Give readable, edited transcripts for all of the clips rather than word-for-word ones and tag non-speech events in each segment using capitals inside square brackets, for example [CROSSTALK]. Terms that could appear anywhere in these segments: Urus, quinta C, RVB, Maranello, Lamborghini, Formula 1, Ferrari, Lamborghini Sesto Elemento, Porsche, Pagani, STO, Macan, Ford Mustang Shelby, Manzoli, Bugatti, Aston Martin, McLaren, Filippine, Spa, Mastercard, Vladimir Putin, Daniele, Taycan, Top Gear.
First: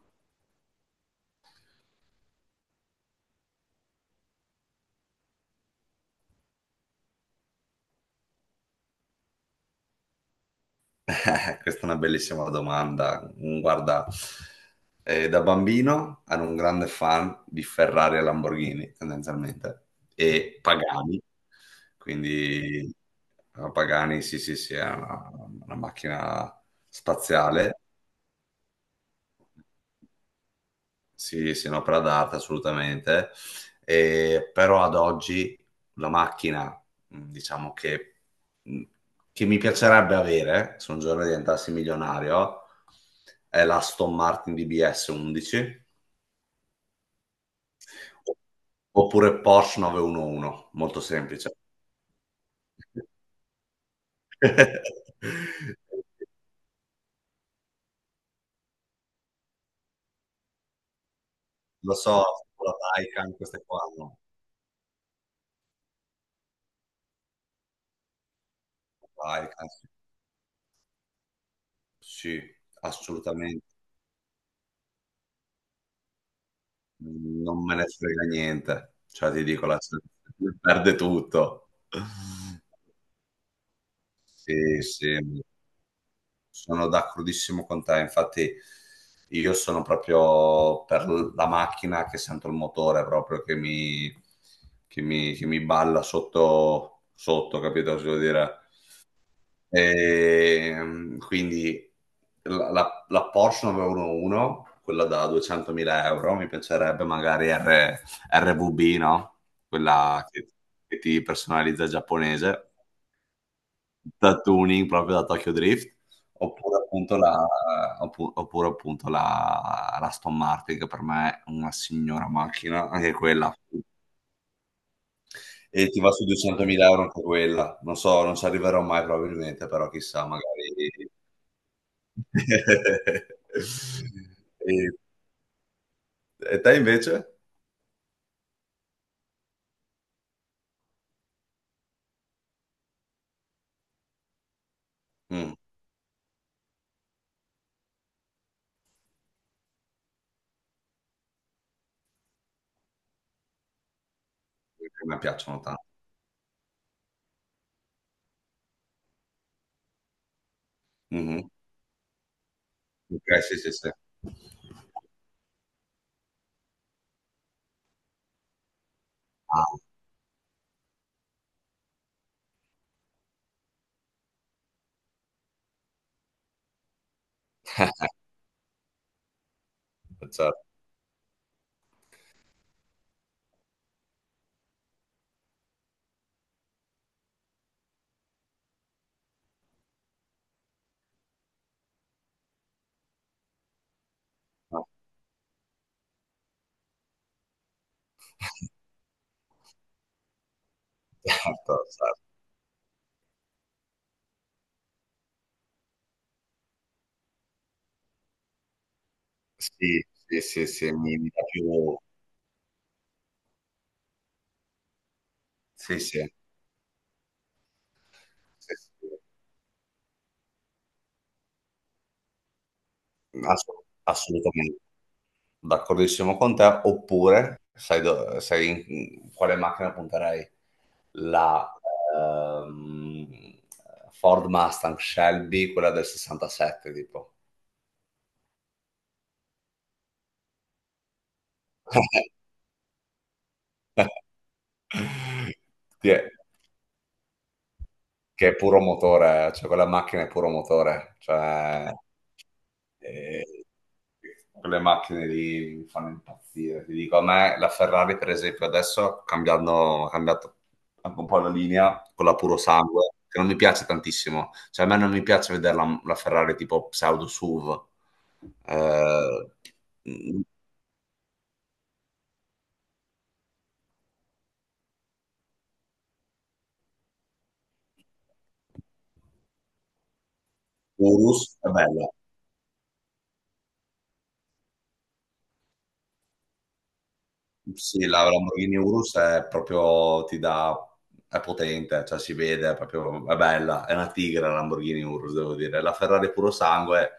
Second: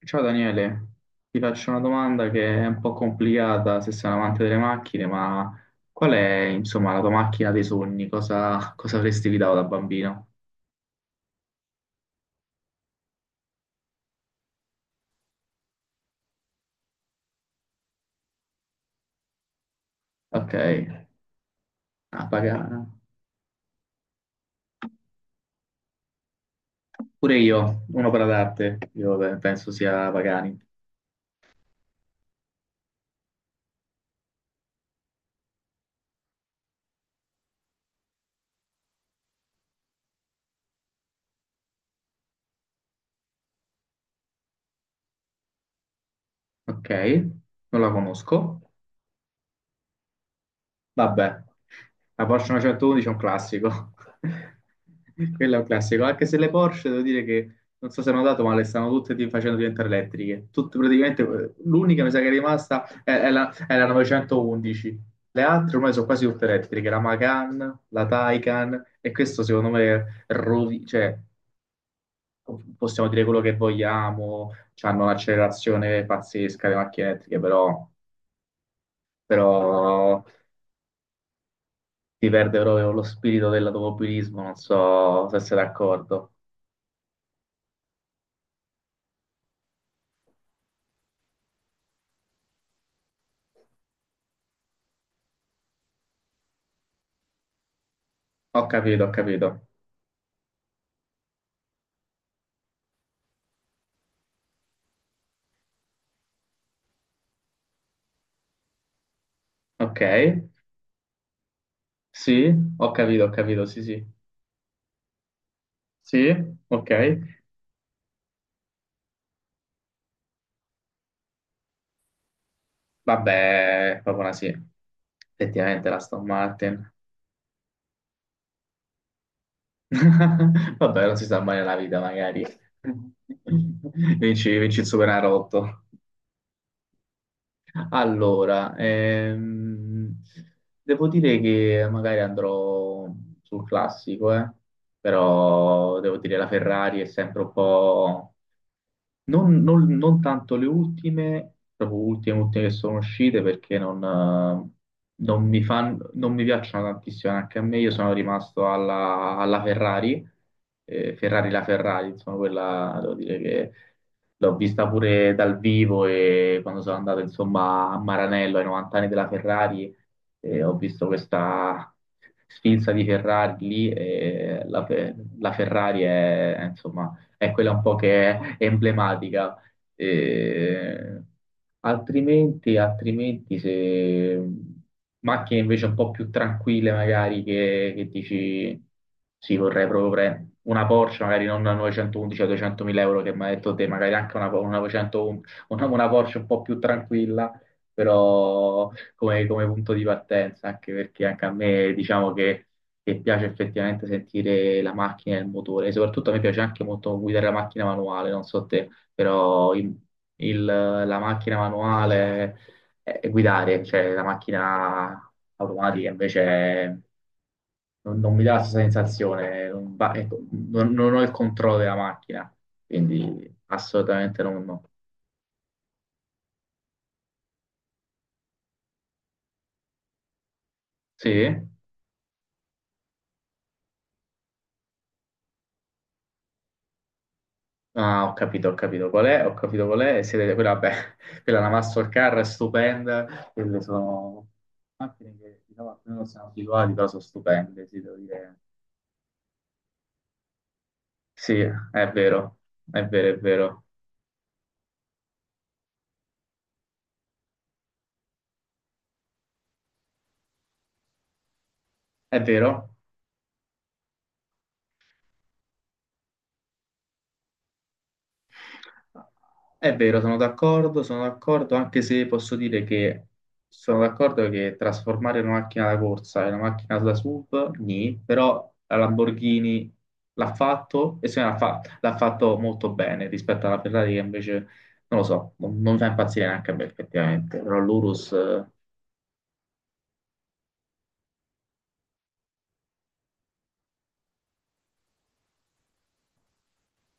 Ciao Daniele, ti faccio una domanda che è un po' complicata se sei un amante delle macchine, ma qual è, insomma, la tua macchina dei sogni? Cosa avresti guidato da bambino? [LAUGHS] Questa è una bellissima domanda. Guarda, da bambino ero un grande fan di Ferrari e Lamborghini, tendenzialmente, Ok, e Pagani. ah, Pagani. Quindi Pagani, sì, sì, sì, è una macchina Pure io, spaziale. un'opera d'arte, io beh, penso sia Pagani. Sì, sì, un'opera d'arte assolutamente. Però ad oggi la macchina, diciamo mh, che mi piacerebbe avere se un giorno diventassi milionario è la Aston Martin DBS 11 Ok, non la conosco. oppure Porsche 911, molto Vabbè, semplice. la Porsche 911 è un classico. [LAUGHS] Quello è un [LAUGHS] classico, anche se le Porsche devo dire che non so se hanno dato, ma le stanno tutte facendo diventare elettriche. Tutte praticamente, Lo l'unica mi sa so, che è la rimasta è, è Taycan, la, queste è qua, la no? 911. Le altre ormai sono quasi tutte elettriche, la Macan, la Taycan, e La questo Taycan, secondo me cioè, sì, sì, possiamo dire quello che assolutamente. vogliamo, hanno un'accelerazione pazzesca le macchine elettriche, Non me però, ne frega niente, cioè ti però dico, la [LAUGHS] Champions perde tutto. si perde proprio lo spirito dell'automobilismo, non Sì, sì, so se sei d'accordo. sono d'accordissimo con te, infatti io sono proprio per la macchina che sento il motore proprio che mi balla sotto, sotto, capito cosa voglio dire? Ho capito, ho capito. Quindi la Porsche 911, quella da 200.000 euro, mi piacerebbe magari RVB, no? Ok, Quella che ti personalizza sì, giapponese, ho capito, sì, sì. da tuning proprio da Tokyo Drift, Sì, oppure ok. appunto la, oppure appunto la Aston Martin, che per me è una signora macchina, anche quella. Vabbè, è proprio una sì. Effettivamente E la ti va Aston su 200.000 Martin. euro anche quella. Non so, non ci arriverò mai probabilmente, però chissà, magari. [LAUGHS] Vabbè, non si sa mai nella vita, magari. [LAUGHS] [LAUGHS] Vinci, vinci il E Superenalotto. e te invece? Allora, devo dire che magari andrò sul classico. eh, Mh, Però devo dire la Ferrari è sempre un po'. Non tanto le ultime, proprio ultime, ultime che sono uscite perché A me piacciono tanto. Non mi piacciono tantissimo anche a me. Io sono rimasto alla Ferrari, eh, Mh-mh. Ferrari la Ferrari, insomma, quella devo dire Okay, sì, sì, che sì. l'ho vista pure dal vivo e quando sono andato insomma a Maranello ai 90 anni della Ah, Ferrari ho visto questa sfilza di Ferrari lì e la Ferrari è, insomma è quella un po' [LAUGHS] che è emblematica. certo, Eh, altrimenti, se macchine invece un po' più tranquille, magari che dici sì, vorrei proprio prendere una Porsche, magari non una 911 a 200.000 euro che mi ha detto te, magari anche una no, 900 una Porsche un po' più tranquilla, però come punto di partenza, anche perché anche a certo, me certo. diciamo che piace effettivamente sentire la macchina e il motore. E soprattutto a me piace anche molto guidare la macchina manuale, non so te, però il- Sì, sì, il- sì, sì, mi la mi dà macchina più manuale è guidare, cioè la macchina sì, automatica sì, invece non mi dà la sì, stessa sensazione, non, va- ecco, non ho il controllo della macchina, sì, quindi assu assolutamente non. assolutamente. No. D'accordissimo con te, oppure sai, quale macchina punterei? Sì? La, ehm, Ford Mustang Shelby, quella del '67 tipo. Ah, ho capito, ho capito qual è, e siete, quella, vabbè, [LAUGHS] quella è la [LAUGHS] Mastercard è stupenda, quelle sono macchine [LAUGHS] che diciamo, Sì, noi non siamo abituati, però sono stupende, sì, devo che è dire. puro motore, cioè quella macchina è puro motore, Sì, cioè è vero, è vero, è eh, vero, quelle macchine lì mi fanno impazzire. Ti dico, a me la Ferrari, per esempio, adesso cambiando, ha cambiato anche un po' la linea con la è puro vero. sangue, che non mi piace tantissimo. Cioè, a me non mi piace vedere la Ferrari tipo pseudo SUV. Eh, È vero, sono d'accordo, anche se posso dire che sono d'accordo che trasformare una macchina da corsa in una macchina da SUV, nì, però la Lamborghini l'ha fatto e se l'ha Urus è fa- bella. l'ha fatto molto bene rispetto alla Ferrari che invece, non lo so, non mi fa impazzire neanche a me effettivamente, però Sì, la l'Urus, Lamborghini Urus è proprio, ti dà, è potente, cioè si vede, è proprio, è bella, è una tigre la Lamborghini Urus, devo dire. La Ferrari puro sangue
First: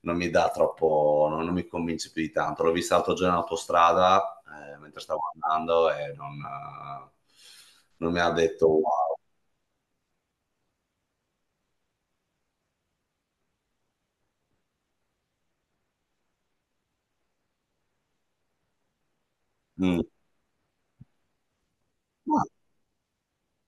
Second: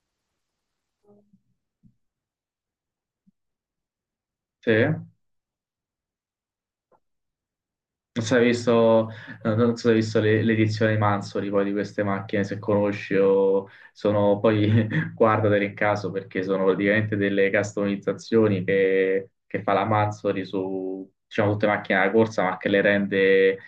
non mi dà troppo, non mi convince più di tanto. L'ho vista l'altro giorno in autostrada, sì. Mentre stavo andando e non mi Non ha so se hai detto wow. visto, non so se hai visto l'edizione di Manzoli poi di queste macchine, se conosci o sono poi [LAUGHS] guardatele in caso perché sono praticamente delle customizzazioni che fa la Mm. Manzoli su diciamo, tutte le macchine da corsa Ma- ma che le rende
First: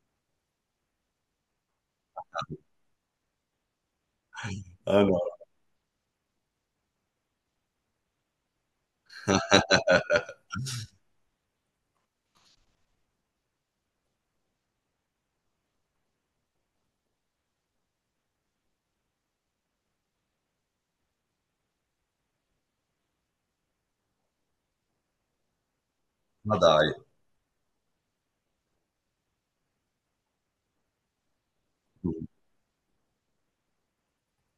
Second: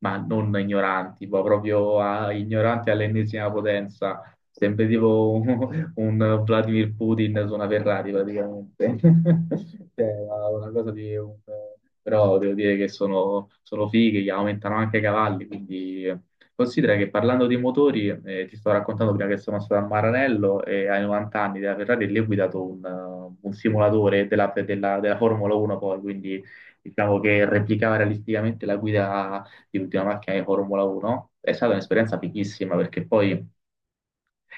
ma non ignoranti, ma proprio [LAUGHS] ignoranti all'ennesima potenza. Sempre Allora. tipo un Vladimir Putin su una Ferrari praticamente. [LAUGHS] Cioè, [LAUGHS] una cosa di un. Però devo dire che sono fighe, che aumentano anche i cavalli, quindi. Considera che parlando di motori, ti sto raccontando prima che sono stato a Maranello e ai 90 anni della Ferrari lì ho guidato un simulatore della Formula 1 poi, quindi Ma dai. diciamo che replicava realisticamente la guida di l'ultima macchina di Formula 1. È stata un'esperienza Mm. fighissima perché poi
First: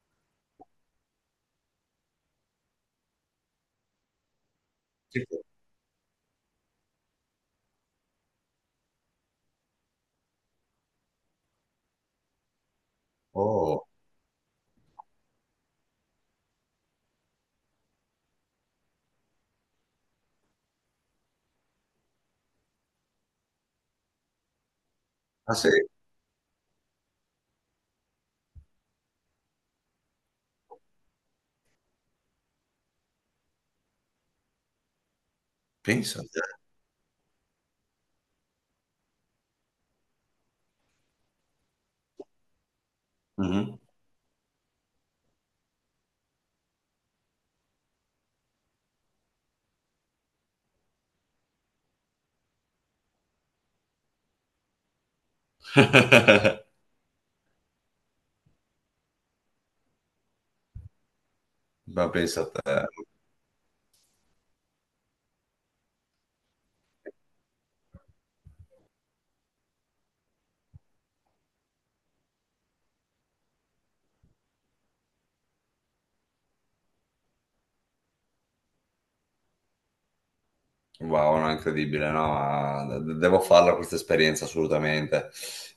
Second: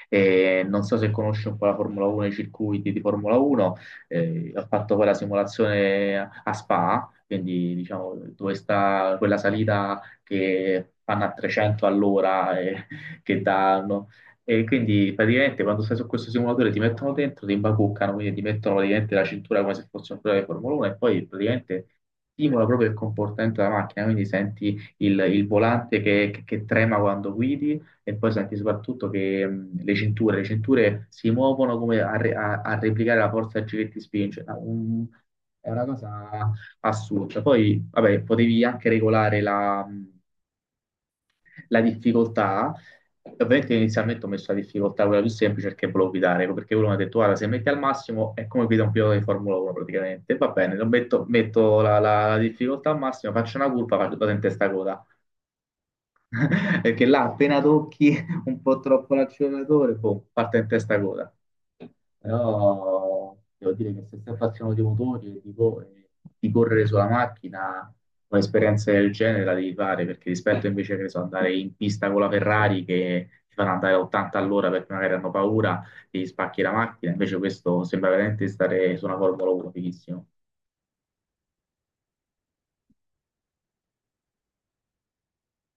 e non so se conosci un po' la Formula 1, i circuiti di Formula 1, ho fatto poi la Sì. simulazione a Spa, quindi diciamo dove sta quella salita che fanno a 300 all'ora e [LAUGHS] che Oh, danno. E quindi praticamente quando stai su questo simulatore ti mettono dentro, ti imbacuccano, quindi ti mettono praticamente la cintura come se fosse un pilota di Formula 1 e poi praticamente stimola proprio il comportamento della macchina, quindi senti il ah sì, volante che trema quando guidi e poi senti soprattutto che le cinture si muovono come a replicare la forza che ti spinge. Ah, è una pensa a te. cosa assurda. Poi, vabbè, potevi anche regolare la difficoltà. Ovviamente Mhm. inizialmente ho messo la difficoltà quella più semplice perché volevo guidare, ecco, perché uno mi ha detto, guarda, se metti al massimo è come guida un pilota di Formula 1 praticamente. Va bene, metto la difficoltà al massimo, faccio una curva, faccio vado in testa coda. [LAUGHS] [LAUGHS] Perché là appena tocchi un po' troppo l'acceleratore, boh, parte in testa coda. Ma pensa a te, Però devo dire che se stai appassionato di motori e di correre sulla macchina, un'esperienza del genere la devi fare, perché rispetto invece che ne so, andare in pista con la Ferrari che ti fanno andare a 80 all'ora perché magari hanno paura, ti spacchi la macchina, invece questo sembra veramente stare su una Formula 1 fighissimo. wow, no, incredibile, no? Devo farla questa esperienza assolutamente,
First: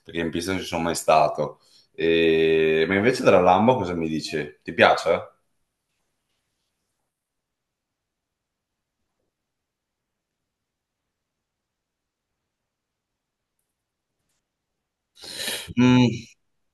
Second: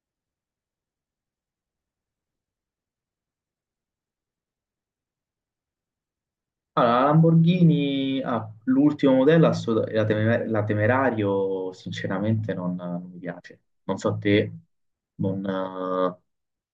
perché in pista non ci sono mai stato. Ma invece della Lambo cosa mi dici? Ti piace? Allora, la Lamborghini, ah, l'ultimo modello, la Temerario, sinceramente non mi piace. Non so te, non, Mm, eh,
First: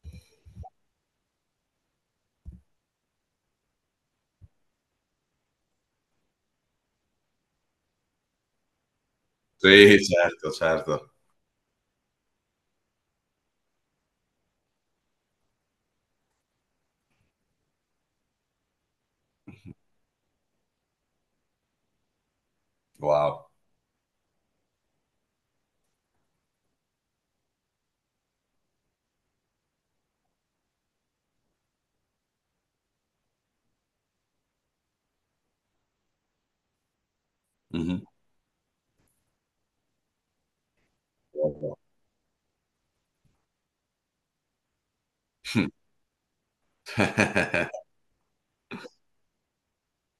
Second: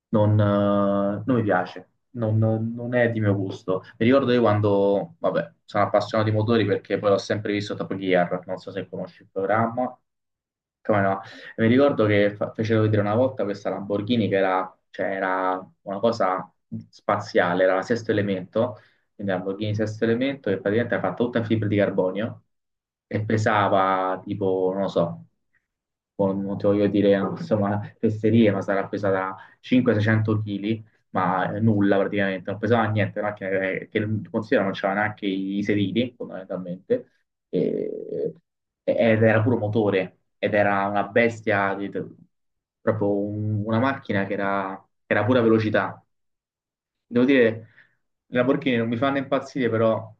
non mi piace, non è di mio gusto. Mi ricordo io quando, vabbè, sono appassionato di motori perché poi l'ho sempre visto Top Gear, non so se conosci il sì, programma. certo, Come certo. no? Mi ricordo che fecero vedere una volta questa Lamborghini che era, cioè, era una cosa spaziale, era la sesto elemento, quindi Lamborghini Sesto Elemento, che praticamente era fatta tutta in fibra di carbonio e Wow. pesava tipo, non lo so, non ti voglio dire insomma fesserie, ma sarà pesata 500-600 kg, ma nulla praticamente, non pesava niente, una macchina che, considera non c'era neanche i sedili fondamentalmente, Mhm. e- ed era puro motore, ed era una bestia, Wow. Proprio una macchina che era, pura velocità. Devo dire, [LAUGHS] i Lamborghini non mi fanno impazzire, però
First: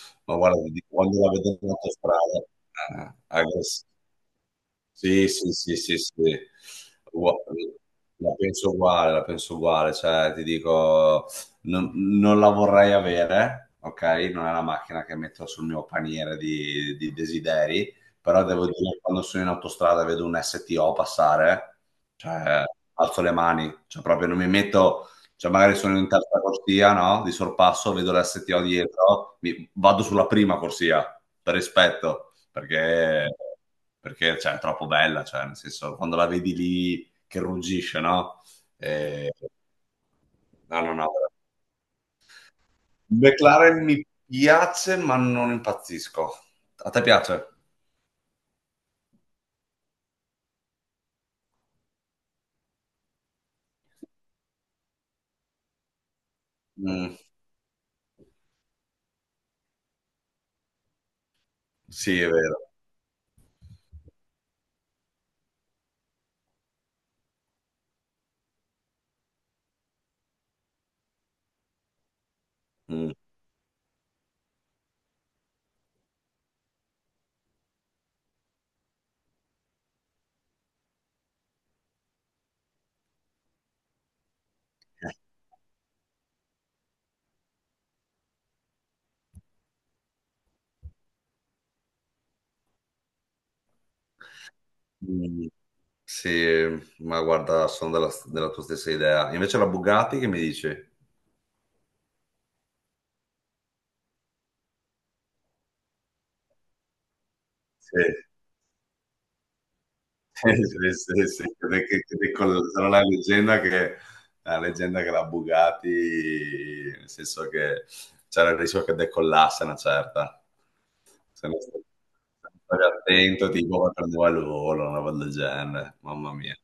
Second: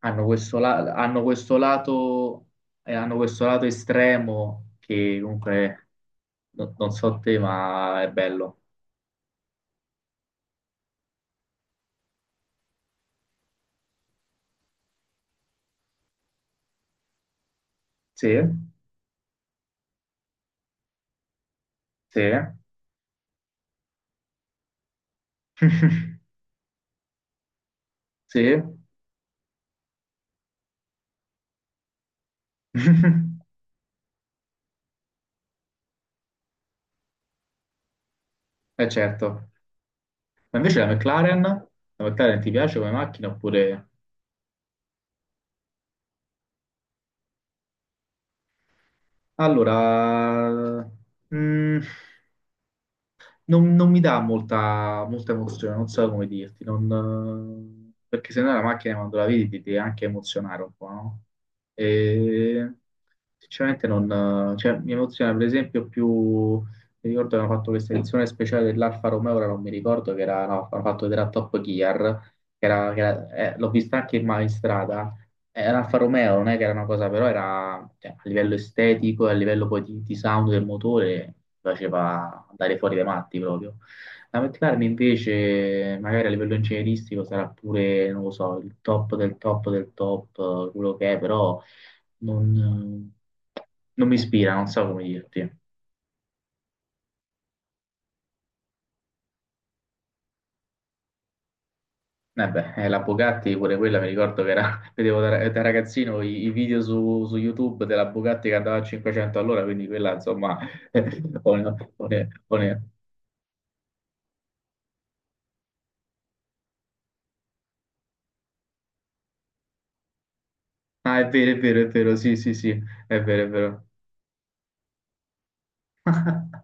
hanno Ma questo, guarda, ti dico, la- quando hanno la questo vedo in autostrada, lato, hanno questo lato aggressiva. estremo che Sì, sì, sì, comunque, sì, sì. non so Ua- te, ma è bello. La penso uguale, cioè ti dico, non, non la vorrei avere, ok? Non è la macchina che metto sul mio paniere di desideri, Sì, però devo dire, quando sono in autostrada e vedo un STO passare, sì, cioè alzo le mani, cioè proprio non mi metto, cioè magari sono in [LAUGHS] terza corsia, no? Di sorpasso, vedo sì, l'STO [LAUGHS] dietro, vado sulla prima corsia, per rispetto perché, perché, cioè, è troppo bella, cioè, nel senso, quando la vedi lì che ruggisce, no? è Eh, certo. Ma invece no, la no, no. McLaren, la McLaren ti piace come macchina McLaren oppure. mi piace, ma non impazzisco. A te piace? Allora, mm, non mi dà molta, molta emozione, non so come dirti, Mm, non, perché se no la macchina quando la vedi ti deve anche emozionare un po', no? sì, è vero. E sinceramente non, cioè, mi emoziona per esempio più, mi ricordo che hanno fatto questa edizione speciale dell'Alfa Romeo, ora non mi ricordo che era, no, hanno fatto vedere a Top Gear, che era, che Mm. era- eh, l'ho vista anche in strada, l'Alfa Romeo non è che era una cosa, però era cioè, a livello estetico, e a livello poi di sound del motore, faceva andare fuori dai matti proprio. La McLaren invece, magari a livello ingegneristico, sarà pure, non lo so, il top del top del top, quello che è, però non, eh, non mi ispira, non so come Mm, dirti. sì, ma guarda, sono della tua stessa idea. Invece la Bugatti che mi dici? Eh beh, la Bugatti pure quella mi ricordo che era, [LAUGHS] vedevo da ragazzino i video su YouTube Sì. della Bugatti che andava a 500 all'ora, quindi quella insomma. [LAUGHS] Sì, sì, sì, o no, o ne- o ne- sarà la leggenda che la Bugatti, nel senso che c'era il rischio che decollasse una certa. Ah, è Se vero, è non vero, stavi è vero, sì, sì, sì, stavi è vero, è attento, vero. tipo, prendeva il volo, una roba del genere, mamma mia.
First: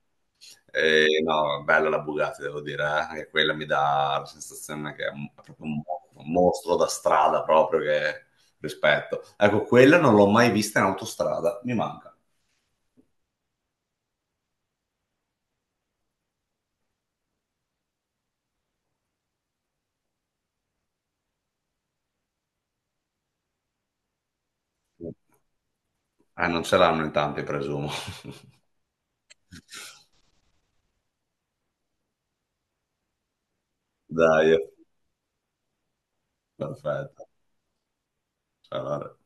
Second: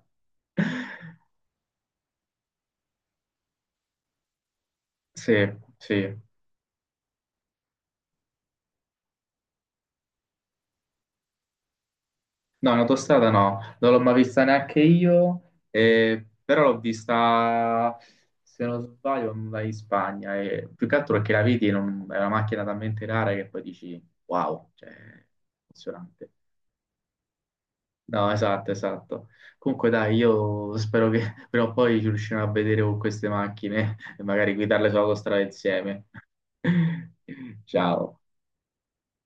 E, no, bella la Bugatti, devo dire, eh. Anche quella mi dà la sensazione che è Sì, è proprio sì. un mostro da strada, proprio che rispetto. Ecco, quella non l'ho mai vista in autostrada, mi manca. No, in autostrada no, non l'ho mai vista neanche io, però l'ho vista, se non sbaglio, andai in Spagna, e più che altro perché la vedi, è una macchina talmente rara che poi dici, wow, cioè, impressionante. Non ce l'hanno in tanti, presumo. No, esatto, esatto. Comunque dai, io spero che [LAUGHS] prima o poi ci riusciremo a vedere con queste macchine [LAUGHS] e magari Dai, guidarle sull'autostrada insieme. [LAUGHS] perfetto. Ciao. Allora.